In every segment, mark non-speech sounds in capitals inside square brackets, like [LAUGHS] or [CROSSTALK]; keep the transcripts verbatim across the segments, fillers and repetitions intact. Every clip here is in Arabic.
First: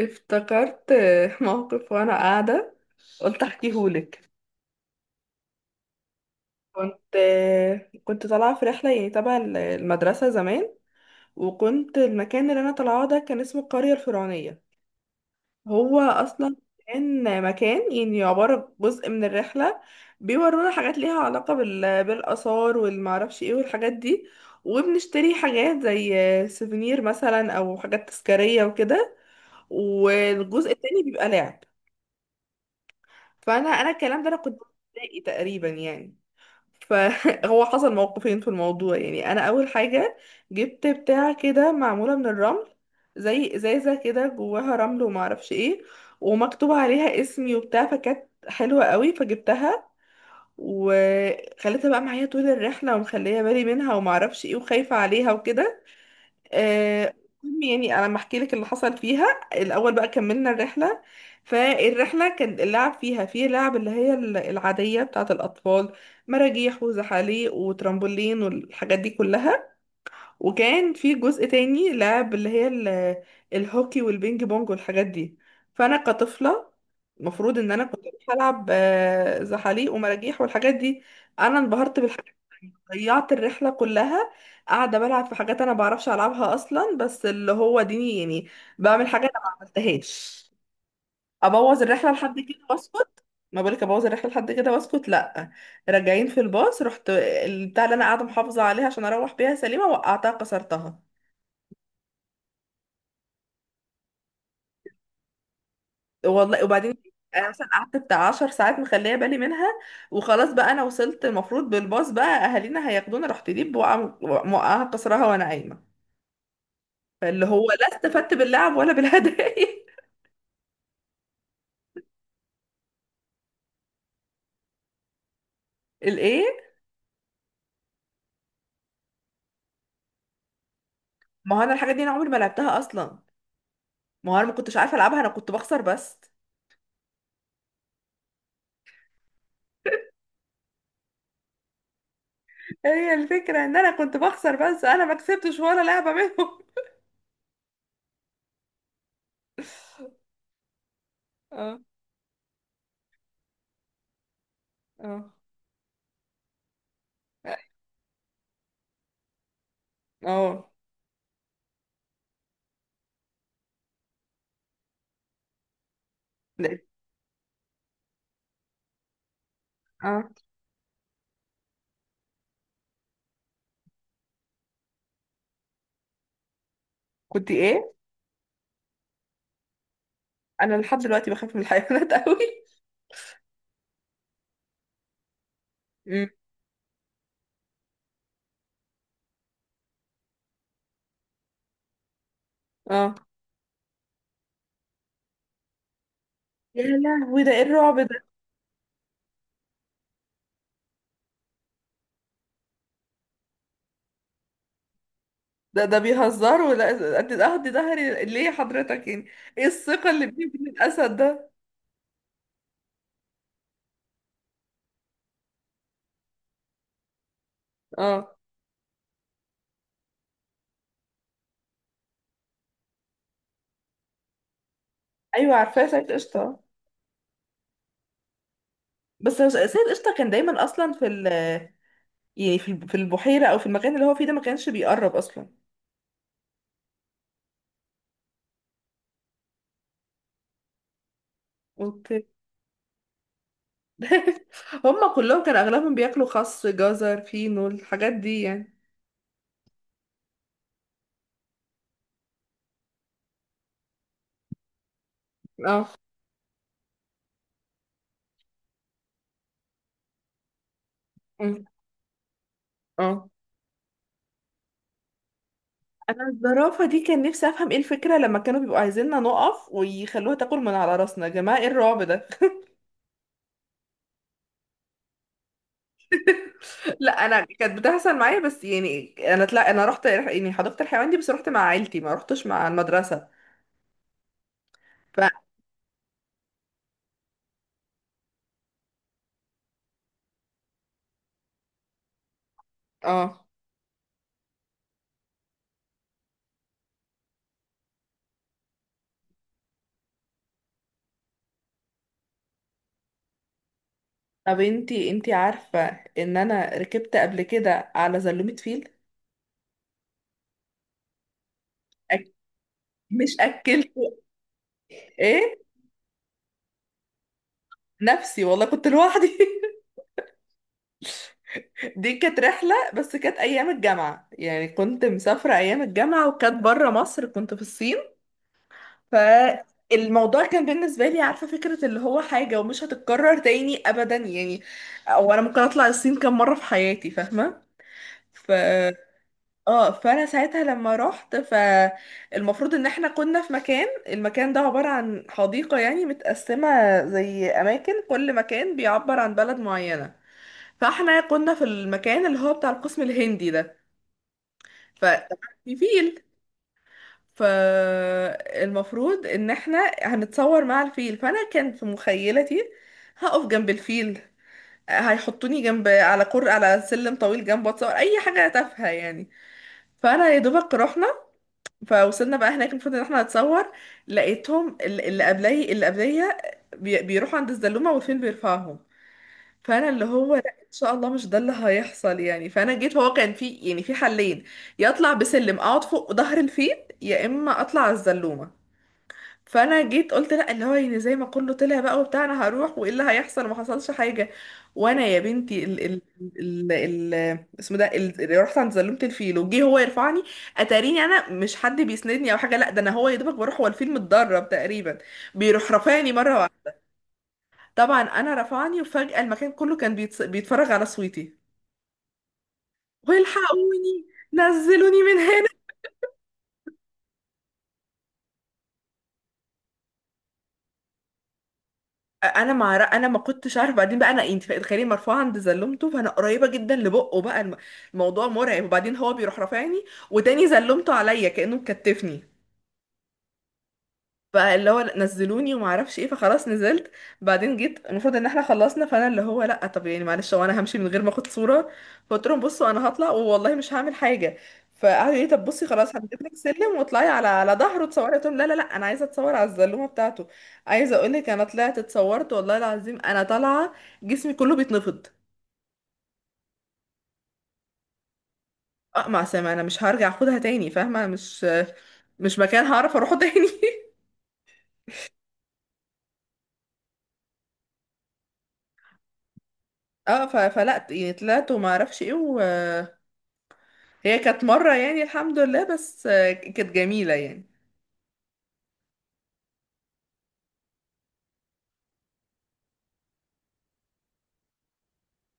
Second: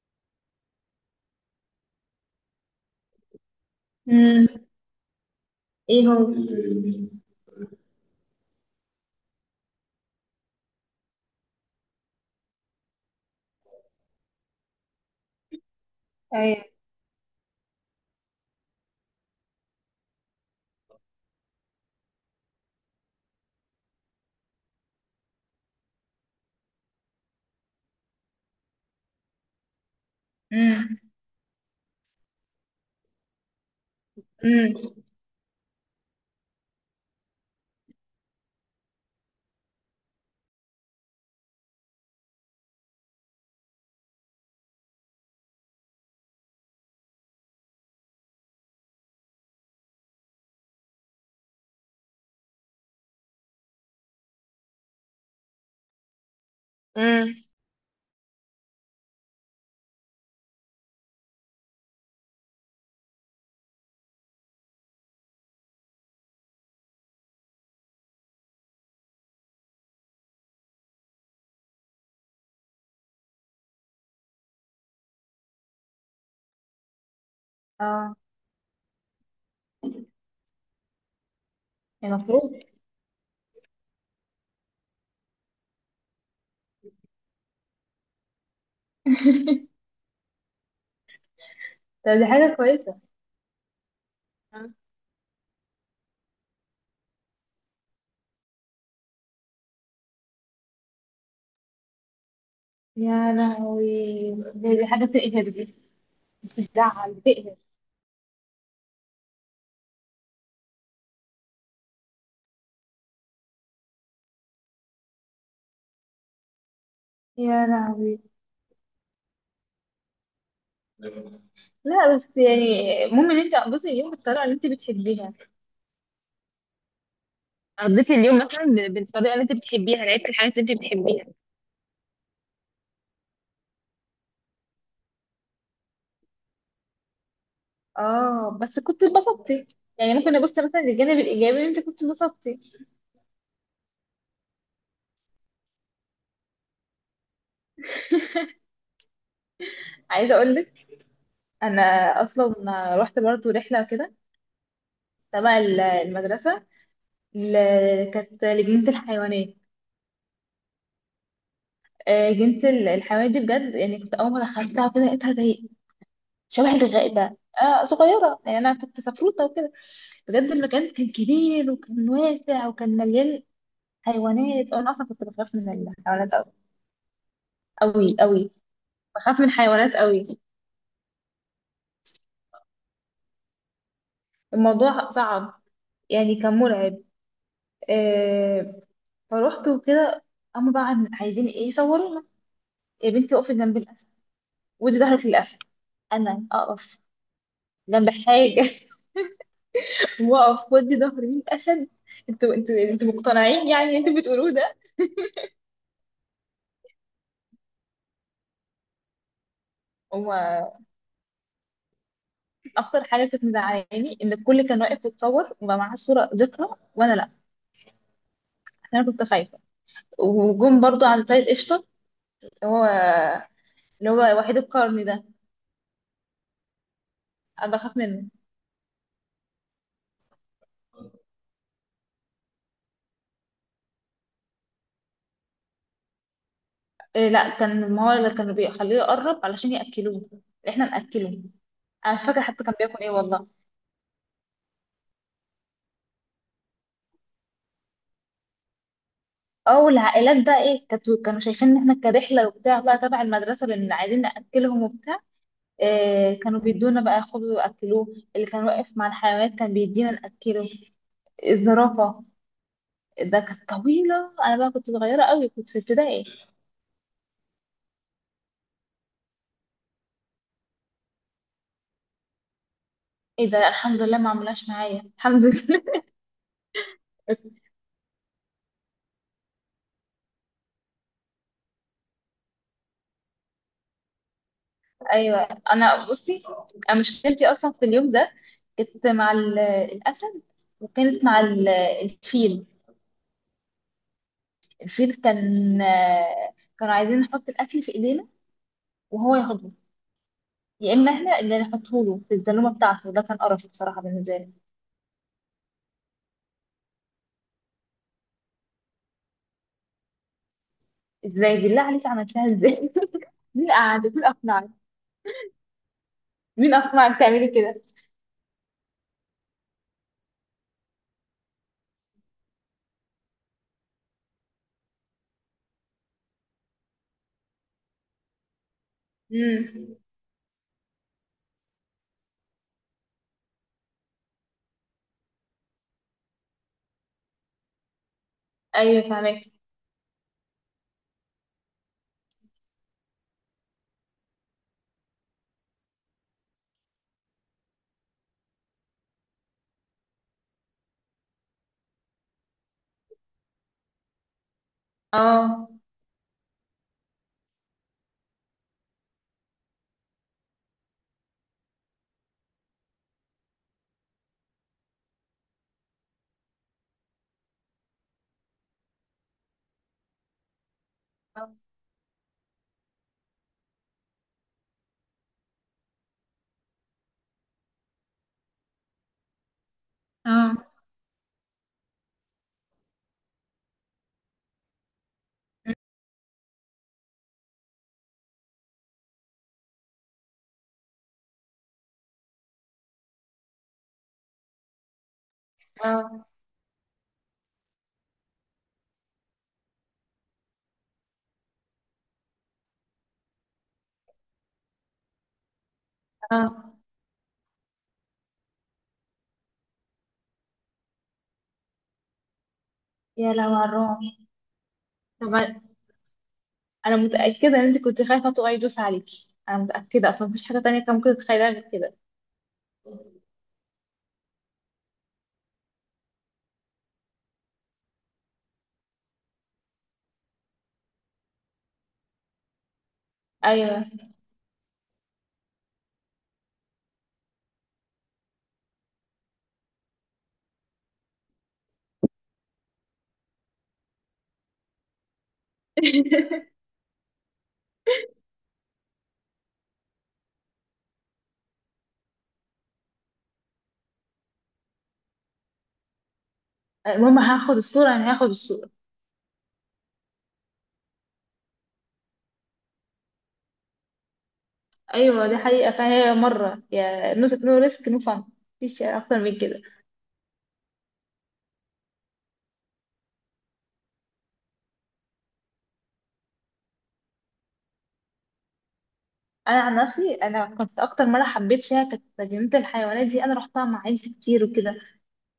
افتكرت [LAUGHS] آه، موقف وانا قاعده. قلت احكيهولك. امم. ايه هو؟ كنت آه، كنت طالعه في رحله يعني تبع ال- المدرسه زمان، وكنت المكان اللي انا طالعاه ده كان اسمه القريه الفرعونيه. هو اصلا ايوه. كان مكان يعني عباره جزء من الرحله، بيورونا حاجات ليها علاقه بال... بالاثار والمعرفش ايه والحاجات دي، وبنشتري حاجات زي آه، سيفونير مثلا او حاجات تذكاريه وكده، والجزء امم. التاني بيبقى لعب. فانا انا الكلام ده انا كنت في امم. ابتدائي تقريبا يعني. فهو [LAUGHS] حصل موقفين في الموضوع يعني. انا اول حاجه جبت بتاع كده معموله من الرمل، زي ازازه كده جواها رمل وما اعرفش ايه، ومكتوب عليها اسمي وبتاع، فكانت حلوه قوي فجبتها، وخليتها بقى معايا طول الرحله ومخليه بالي منها وما اعرفش ايه وخايفه عليها وكده. آه، امم. المهم يعني انا لما احكي لك اللي حصل فيها. الاول بقى كملنا الرحله، فالرحله كان اللعب فيها فيه لعب اللي هي ال- العاديه بتاعه الاطفال، مراجيح وزحاليق وترامبولين والحاجات دي كلها. وكان في جزء تاني لعب اللي هي ال- الهوكي والبينج بونج والحاجات دي. فانا كطفله المفروض ان انا كنت اه. بروح العب آه، زحاليق ومراجيح والحاجات دي. انا انبهرت بالحاجات المفروض. دي. ضيعت الرحله كلها قاعده بلعب في حاجات انا بعرفش العبها اصلا، بس اللي هو ديني يعني بعمل حاجه انا ما [LAUGHS] عملتهاش. ابوظ طب، الرحله دي لحد حاجة كده كويسة. واسكت؟ ما بالك ابوظ الرحله لحد آه. كده واسكت، لا. راجعين في الباص رحت البتاع اللي انا قاعده محافظه عليها عشان اروح بيها سليمه، وقعتها كسرتها. يا لهوي، دي, دي حاجة تقهر دي. والله. وبعدين بتزعل، انا بتقهر. مثلا قعدت بتاع عشر ساعات مخليه بالي منها، وخلاص بقى انا وصلت المفروض بالباص بقى اهالينا هياخدونا، رحت دي بوقع موقعها كسرها وانا قايمه. فاللي هو يا لا لهوي، استفدت باللعب ولا بالهدايا. لا بس يعني المهم ان انت قضيتي اليوم بالطريقة اللي انت بتحبيها. [LAUGHS] الايه؟ قضيتي اليوم مثلا ب- بالطريقه اللي انت بتحبيها، لعبتي الحاجات اللي انت بتحبيها. ما هو انا الحاجه دي انا عمري ما لعبتها اصلا، ما هو انا ما كنتش عارفه العبها، انا كنت بخسر بس. اه، بس كنت اتبسطتي. يعني ممكن ابص مثلا للجانب الايجابي ان انت كنت اتبسطتي. [LAUGHS] هي الفكره ان انا كنت بخسر بس، انا ما كسبتش ولا لعبه منهم. [LAUGHS] عايزة اقول لك، اه. انا اصلا رحت برضه رحلة كده اه. تبع ال- المدرسة. ل- كانت لجنة الحيوانات. اه. آه، جنة ال- الحيوانات دي بجد يعني، كنت أول ما دخلتها كده لقيتها زي شبه لقيت- الغابة. آه صغيرة يعني، أنا كنت سفروتة وكده. اه. بجد المكان كان كبير وكان واسع وكان مليان حيوانات. أنا أصلا كنت بخاف من الحيوانات أوي. كنت ايه؟ أوي أوي، بخاف من الحيوانات أوي. انا لحد دلوقتي بخاف من الحيوانات [LAUGHS] قوي. الموضوع صعب، امم. يعني كان مرعب. آه، فروحت وكده. هما بقى عايزين إيه، يصورونا. يا اه. بنتي اقفي جنب الأسد، ودي ظهرك للأسد. أنا يا أقف لهوي، ده ايه الرعب جنب ده؟ حاجة [LAUGHS] وأقف ودي ظهري للأسد؟ انتوا انتوا انتوا مقتنعين يعني، انتوا بتقولوه ده؟ ده ده بيهزروا، لا قد اهدي ظهري ليه حضرتك يعني؟ ايه الثقة اللي بيني وبين هما الاسد ده؟ أكتر حاجة كانت مزعلاني إن الكل كان واقف يتصور وما معاه صورة ذكرى، وأنا لأ. اه. عشان أنا كنت خايفة. وجم برضو عند سيد قشطة، اللي هو اللي هو وحيد القرن ده. ايوه عارفاه سيد قشطة. أنا بخاف منه. بس هو سيد قشطة كان دايما اصلا في ال، يعني في الب- في البحيرة او في المكان اللي هو فيه ده، ما كانش بيقرب اصلا. إيه، لأ، كان ما هو اللي كانوا بيخليه يقرب علشان يأكلوه. إحنا نأكله. أنا اوكي. مش فاكرة حتى كان بياكل إيه، والله. [LAUGHS] هم كلهم كان اغلبهم بياكلوا خس جزر فينو الحاجات دي يعني. اه، والعائلات بقى ايه، كانت- كانوا شايفين ان احنا كرحله وبتاع بقى تبع المدرسه لان عايزين ناكلهم وبتاع. اه. إيه، كانوا بيدونا بقى خبز واكلوه. اللي كان واقف مع الحيوانات كان بيدينا ناكله. أمم. الزرافه اه. ده كانت طويله، انا بقى كنت صغيره قوي، كنت في ابتدائي. انا الزرافة دي كان نفسي افهم ايه الفكرة لما كانوا بيبقوا عايزيننا نقف ويخلوها تاكل من على راسنا؟ يا جماعة ايه الرعب ده؟ ايه ده، الحمد لله ما عملهاش معايا، الحمد لله. لا انا [LAUGHS] كانت بتحصل معايا، بس يعني انا طلع انا رحت يعني حديقة الحيوان دي بس رحت مع عيلتي، ما رحتش مع المدرسة. ف، ايوه. انا بصي، انا مشكلتي اصلا في اليوم ده كنت مع ال- الاسد، وكانت مع ال- الفيل. اه. الفيل كان آه، كانوا عايزين نحط الاكل في ايدينا وهو ياخده، يا اما احنا اللي نحطه له في الزلومه بتاعته. ده كان قرف بصراحه بالنسبه لي. طب انتي انتي عارفة ان انا ركبت قبل كده على زلومة فيل؟ ازاي بالله عليك أك... عملتها ازاي؟ مش [LAUGHS] مين قعدك اكلته. مين اقنعك ايه. مين اقنعك تعملي كده؟ نفسي والله كنت لوحدي. [LAUGHS] دي كانت رحلة بس كانت ايام الجامعة يعني، كنت مسافرة ايام الجامعة وكانت بره مصر، كنت في الصين. امم. فالموضوع كان بالنسبة لي عارفة فكرة اللي هو حاجة ومش هتتكرر تاني أبدا يعني. أو أنا ممكن أطلع الصين كم مرة في حياتي، فاهمة؟ ف، ايوه، فاهمك. اه. فأنا ساعتها لما رحت، فالمفروض إن احنا كنا في مكان. المكان ده عبارة عن حديقة يعني متقسمة زي أماكن، كل مكان بيعبر عن بلد معينة. فاحنا كنا في المكان اللي هو بتاع القسم الهندي ده. ف، اه. في فيل. فالمفروض ان احنا هنتصور مع الفيل. فانا كان في مخيلتي هقف جنب الفيل، هيحطوني جنب على كر على سلم طويل جنبه اتصور اي حاجه تافهه يعني. فانا يا دوبك رحنا، فوصلنا بقى هناك المفروض ان احنا نتصور. لقيتهم ال- اللي قبلي اللي قبليه بي- بيروحوا عند الزلومه والفيل بيرفعهم. فانا اللي هو لا، اه. ان شاء الله مش ده اللي هيحصل يعني. فانا جيت هو كان في يعني في حلين، يا اطلع بسلم اقعد فوق ظهر الفيل، يا اما اطلع على الزلومه. فانا جيت قلت لا، اللي هو يعني زي ما كله طلع بقى وبتاع انا هروح وايه اللي هيحصل، ما حصلش حاجه. وانا يا بنتي ال ال اه. ال ال اسمه ده ال- اللي رحت عند زلمه الفيل، وجه هو يرفعني. اتاريني انا مش حد بيسندني او حاجه، لا ده انا هو يا دوبك بروح، هو الفيل متدرب تقريبا، بيروح رفعني مره واحده. اه. طبعا انا رفعني وفجاه المكان كله كان بيتس- بيتفرج على صوتي، يا لو على الرعب. والحقوني نزلوني من طب هنا. انا أنا متاكده ان انت كنت خايفه طوع يدوس عليكي، انا متاكده اصلا مفيش حاجه تانية كان ممكن تتخيلها غير كده. انا مع، انا ما كنتش عارفه بعدين بقى، انا انت تخيلي مرفوعه عند زلمته فانا قريبه جدا لبقه بقى، الم- الموضوع مرعب، وبعدين هو بيروح رافعني وتاني زلمته عليا كانه مكتفني. ايوه، فاللي هو لأ، نزلوني وما اعرفش ايه، فخلاص نزلت. بعدين جيت المفروض ان احنا خلصنا، فانا اللي هو لا طب يعني معلش، هو انا همشي من غير ما اخد صوره؟ فقلت لهم بصوا انا هطلع والله، مش هعمل حاجه. فقعدوا يقولوا لي طب بصي خلاص هنجيب لك سلم واطلعي على على ظهره اتصوري، قلت لهم لا لا لا، انا عايزه اتصور على الزلومه بتاعته. عايزه اقول لك انا طلعت اتصورت والله العظيم، انا طالعه جسمي كله بيتنفض. المهم هاخد الصوره، انا هاخد الصوره. اقمع سامع، انا مش هرجع اخدها تاني فاهمه؟ أنا مش مش مكان هعرف اروحه تاني. [LAUGHS] ايوه دي حقيقه، فهي مره يا نو نو ريسك نو فن. مفيش اكتر من كده. اه، ف- فلا يعني طلعت وما اعرفش ايه و، هي كانت مرة يعني الحمد لله، بس آه، كانت جميلة يعني. انا عن نفسي، انا كنت اكتر مره حبيت فيها كانت جنينه الحيوانات دي، انا رحتها مع عيلتي كتير وكده.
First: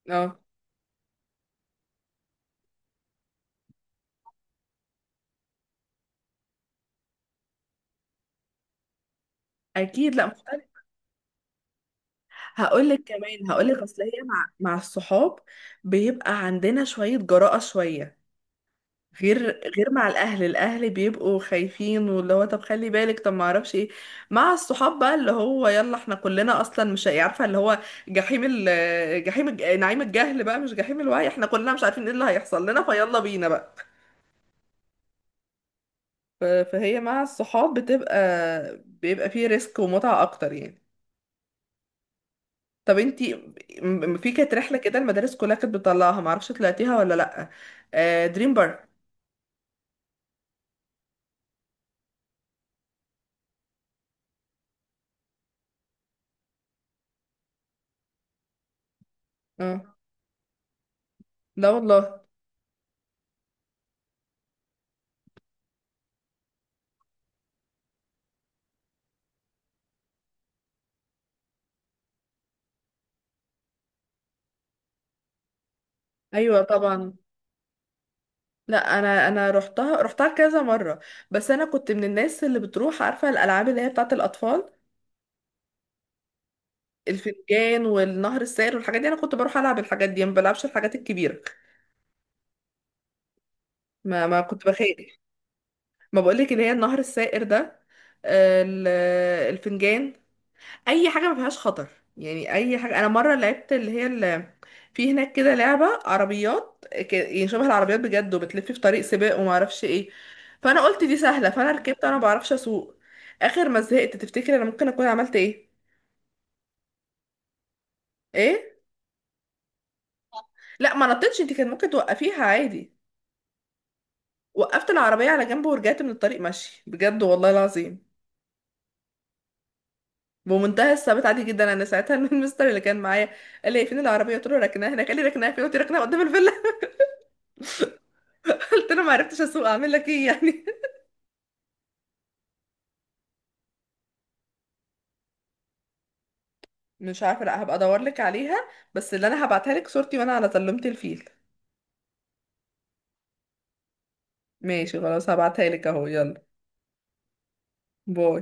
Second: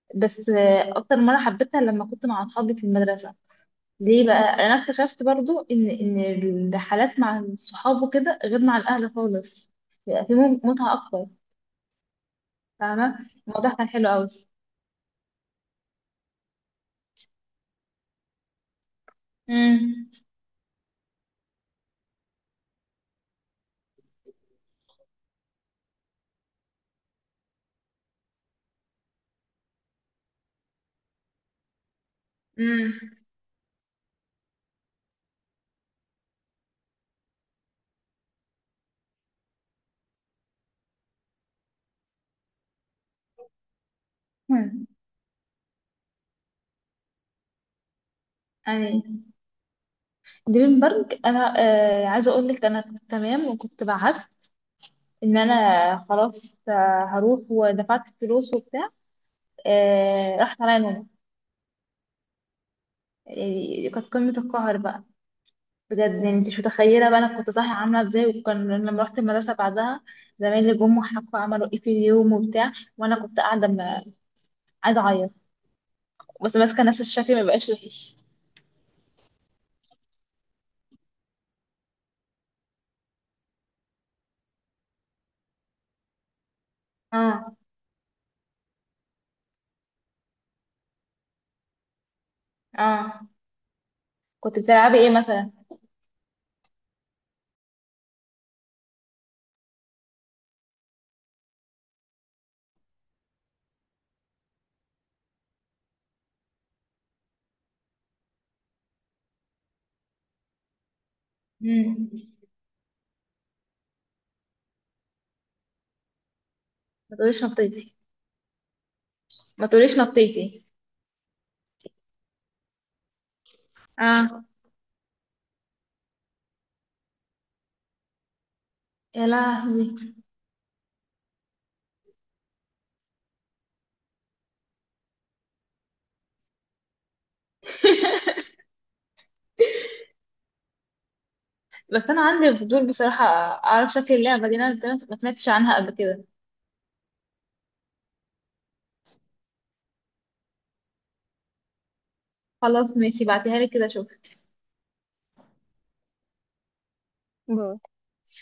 اه. بس آه، اكتر مره حبيتها لما كنت مع اصحابي في المدرسه. ليه بقى، انا اكتشفت برضو ان ان الرحلات مع الصحاب وكده غير مع الاهل خالص. اكيد، بيبقى لا في مم- مختلف. متعه اكتر. هقول لك فاهمه، كمان، هقول الموضوع لك كان اصل حلو هي قوي. مع مع الصحاب بيبقى عندنا شوية جراءة، شوية غير غير مع امم. الاهل، الاهل بيبقوا خايفين واللي هو طب خلي بالك طب ما اعرفش ايه. مع الصحاب بقى اللي هو يلا احنا كلنا اصلا مش عارفه اللي هو جحيم ال جحيم الج- نعيم الجهل بقى مش جحيم الوعي، احنا كلنا مش عارفين ايه اللي هيحصل لنا، فيلا بينا بقى. ف- فهي مع الصحاب بتبقى بيبقى فيه ريسك ومتعة اكتر يعني. طب انتي م- م- في كانت رحلة امم. كده المدارس كلها كانت بتطلعها، معرفش طلعتيها ولا لأ؟ آه دريم بارك. يعني دريم بارك. انا آه عايزه اقول لك، انا كنت تمام وكنت بعت ان انا خلاص، آه، هروح ودفعت فلوس وبتاع. اه. آه، راحت عليا نومة. لا والله. يعني كانت قمة القهر بقى، بجد يعني انت مش متخيلة بقى انا كنت صاحية عاملة ازاي. وكان لما رحت المدرسة بعدها زمايلي جم وحكوا عملوا ايه في اليوم وبتاع، وانا كنت قاعدة م- عايزة اعيط بس ايوه ماسكة نفس طبعا. الشكل ما بقاش وحش. لا انا انا رحتها، رحتها كذا مرة. بس انا كنت من الناس اللي بتروح عارفة الالعاب اللي هي بتاعة الاطفال، اه. الفنجان والنهر السائر والحاجات دي. انا كنت بروح العب الحاجات دي، ما بلعبش الحاجات الكبيرة. اه، ما ما كنت كنت بخاف. بتلعبي ايه مثلا؟ ما بقولك اللي هي النهر السائر ده، آه، ال- الفنجان. اي حاجه ما فيهاش خطر يعني. اي حاجه. انا مره لعبت اللي هي اللي في هناك كده لعبه عربيات، ك- يعني شبه العربيات بجد، وبتلف في طريق سباق وما اعرفش ايه. فانا قلت دي سهله فانا ركبت، مم. انا ما بعرفش اسوق. اخر ما زهقت تفتكر انا ممكن اكون عملت ايه؟ ما تقوليش نطيتي. ايه؟ ما تقوليش نطيتي. لا ما نطيتش، انت كان ممكن توقفيها عادي. اه. وقفت العربيه على جنب ورجعت من الطريق ماشي بجد والله العظيم، يا لهوي. بمنتهى الثبات عادي جدا. انا ساعتها [LAUGHS] المستر اللي كان معايا قال لي "إيه، فين العربيه؟" قلت له ركناها هناك. قال لي ركناها فين؟ قلت له ركناها قدام الفيلا. [LAUGHS] قلت له ما عرفتش اسوق، اعمل لك ايه يعني؟ بس انا عندي فضول بصراحة، اعرف شكل اللعبة دي. انا ما سمعتش عنها قبل كده. مش عارفه، لا هبقى ادور لك عليها. بس اللي انا هبعتها لك صورتي وانا على سلمت الفيل. خلاص، ماشي، بعتيها لي كده اشوف. ماشي خلاص هبعتها لك اهو، يلا باي. باي.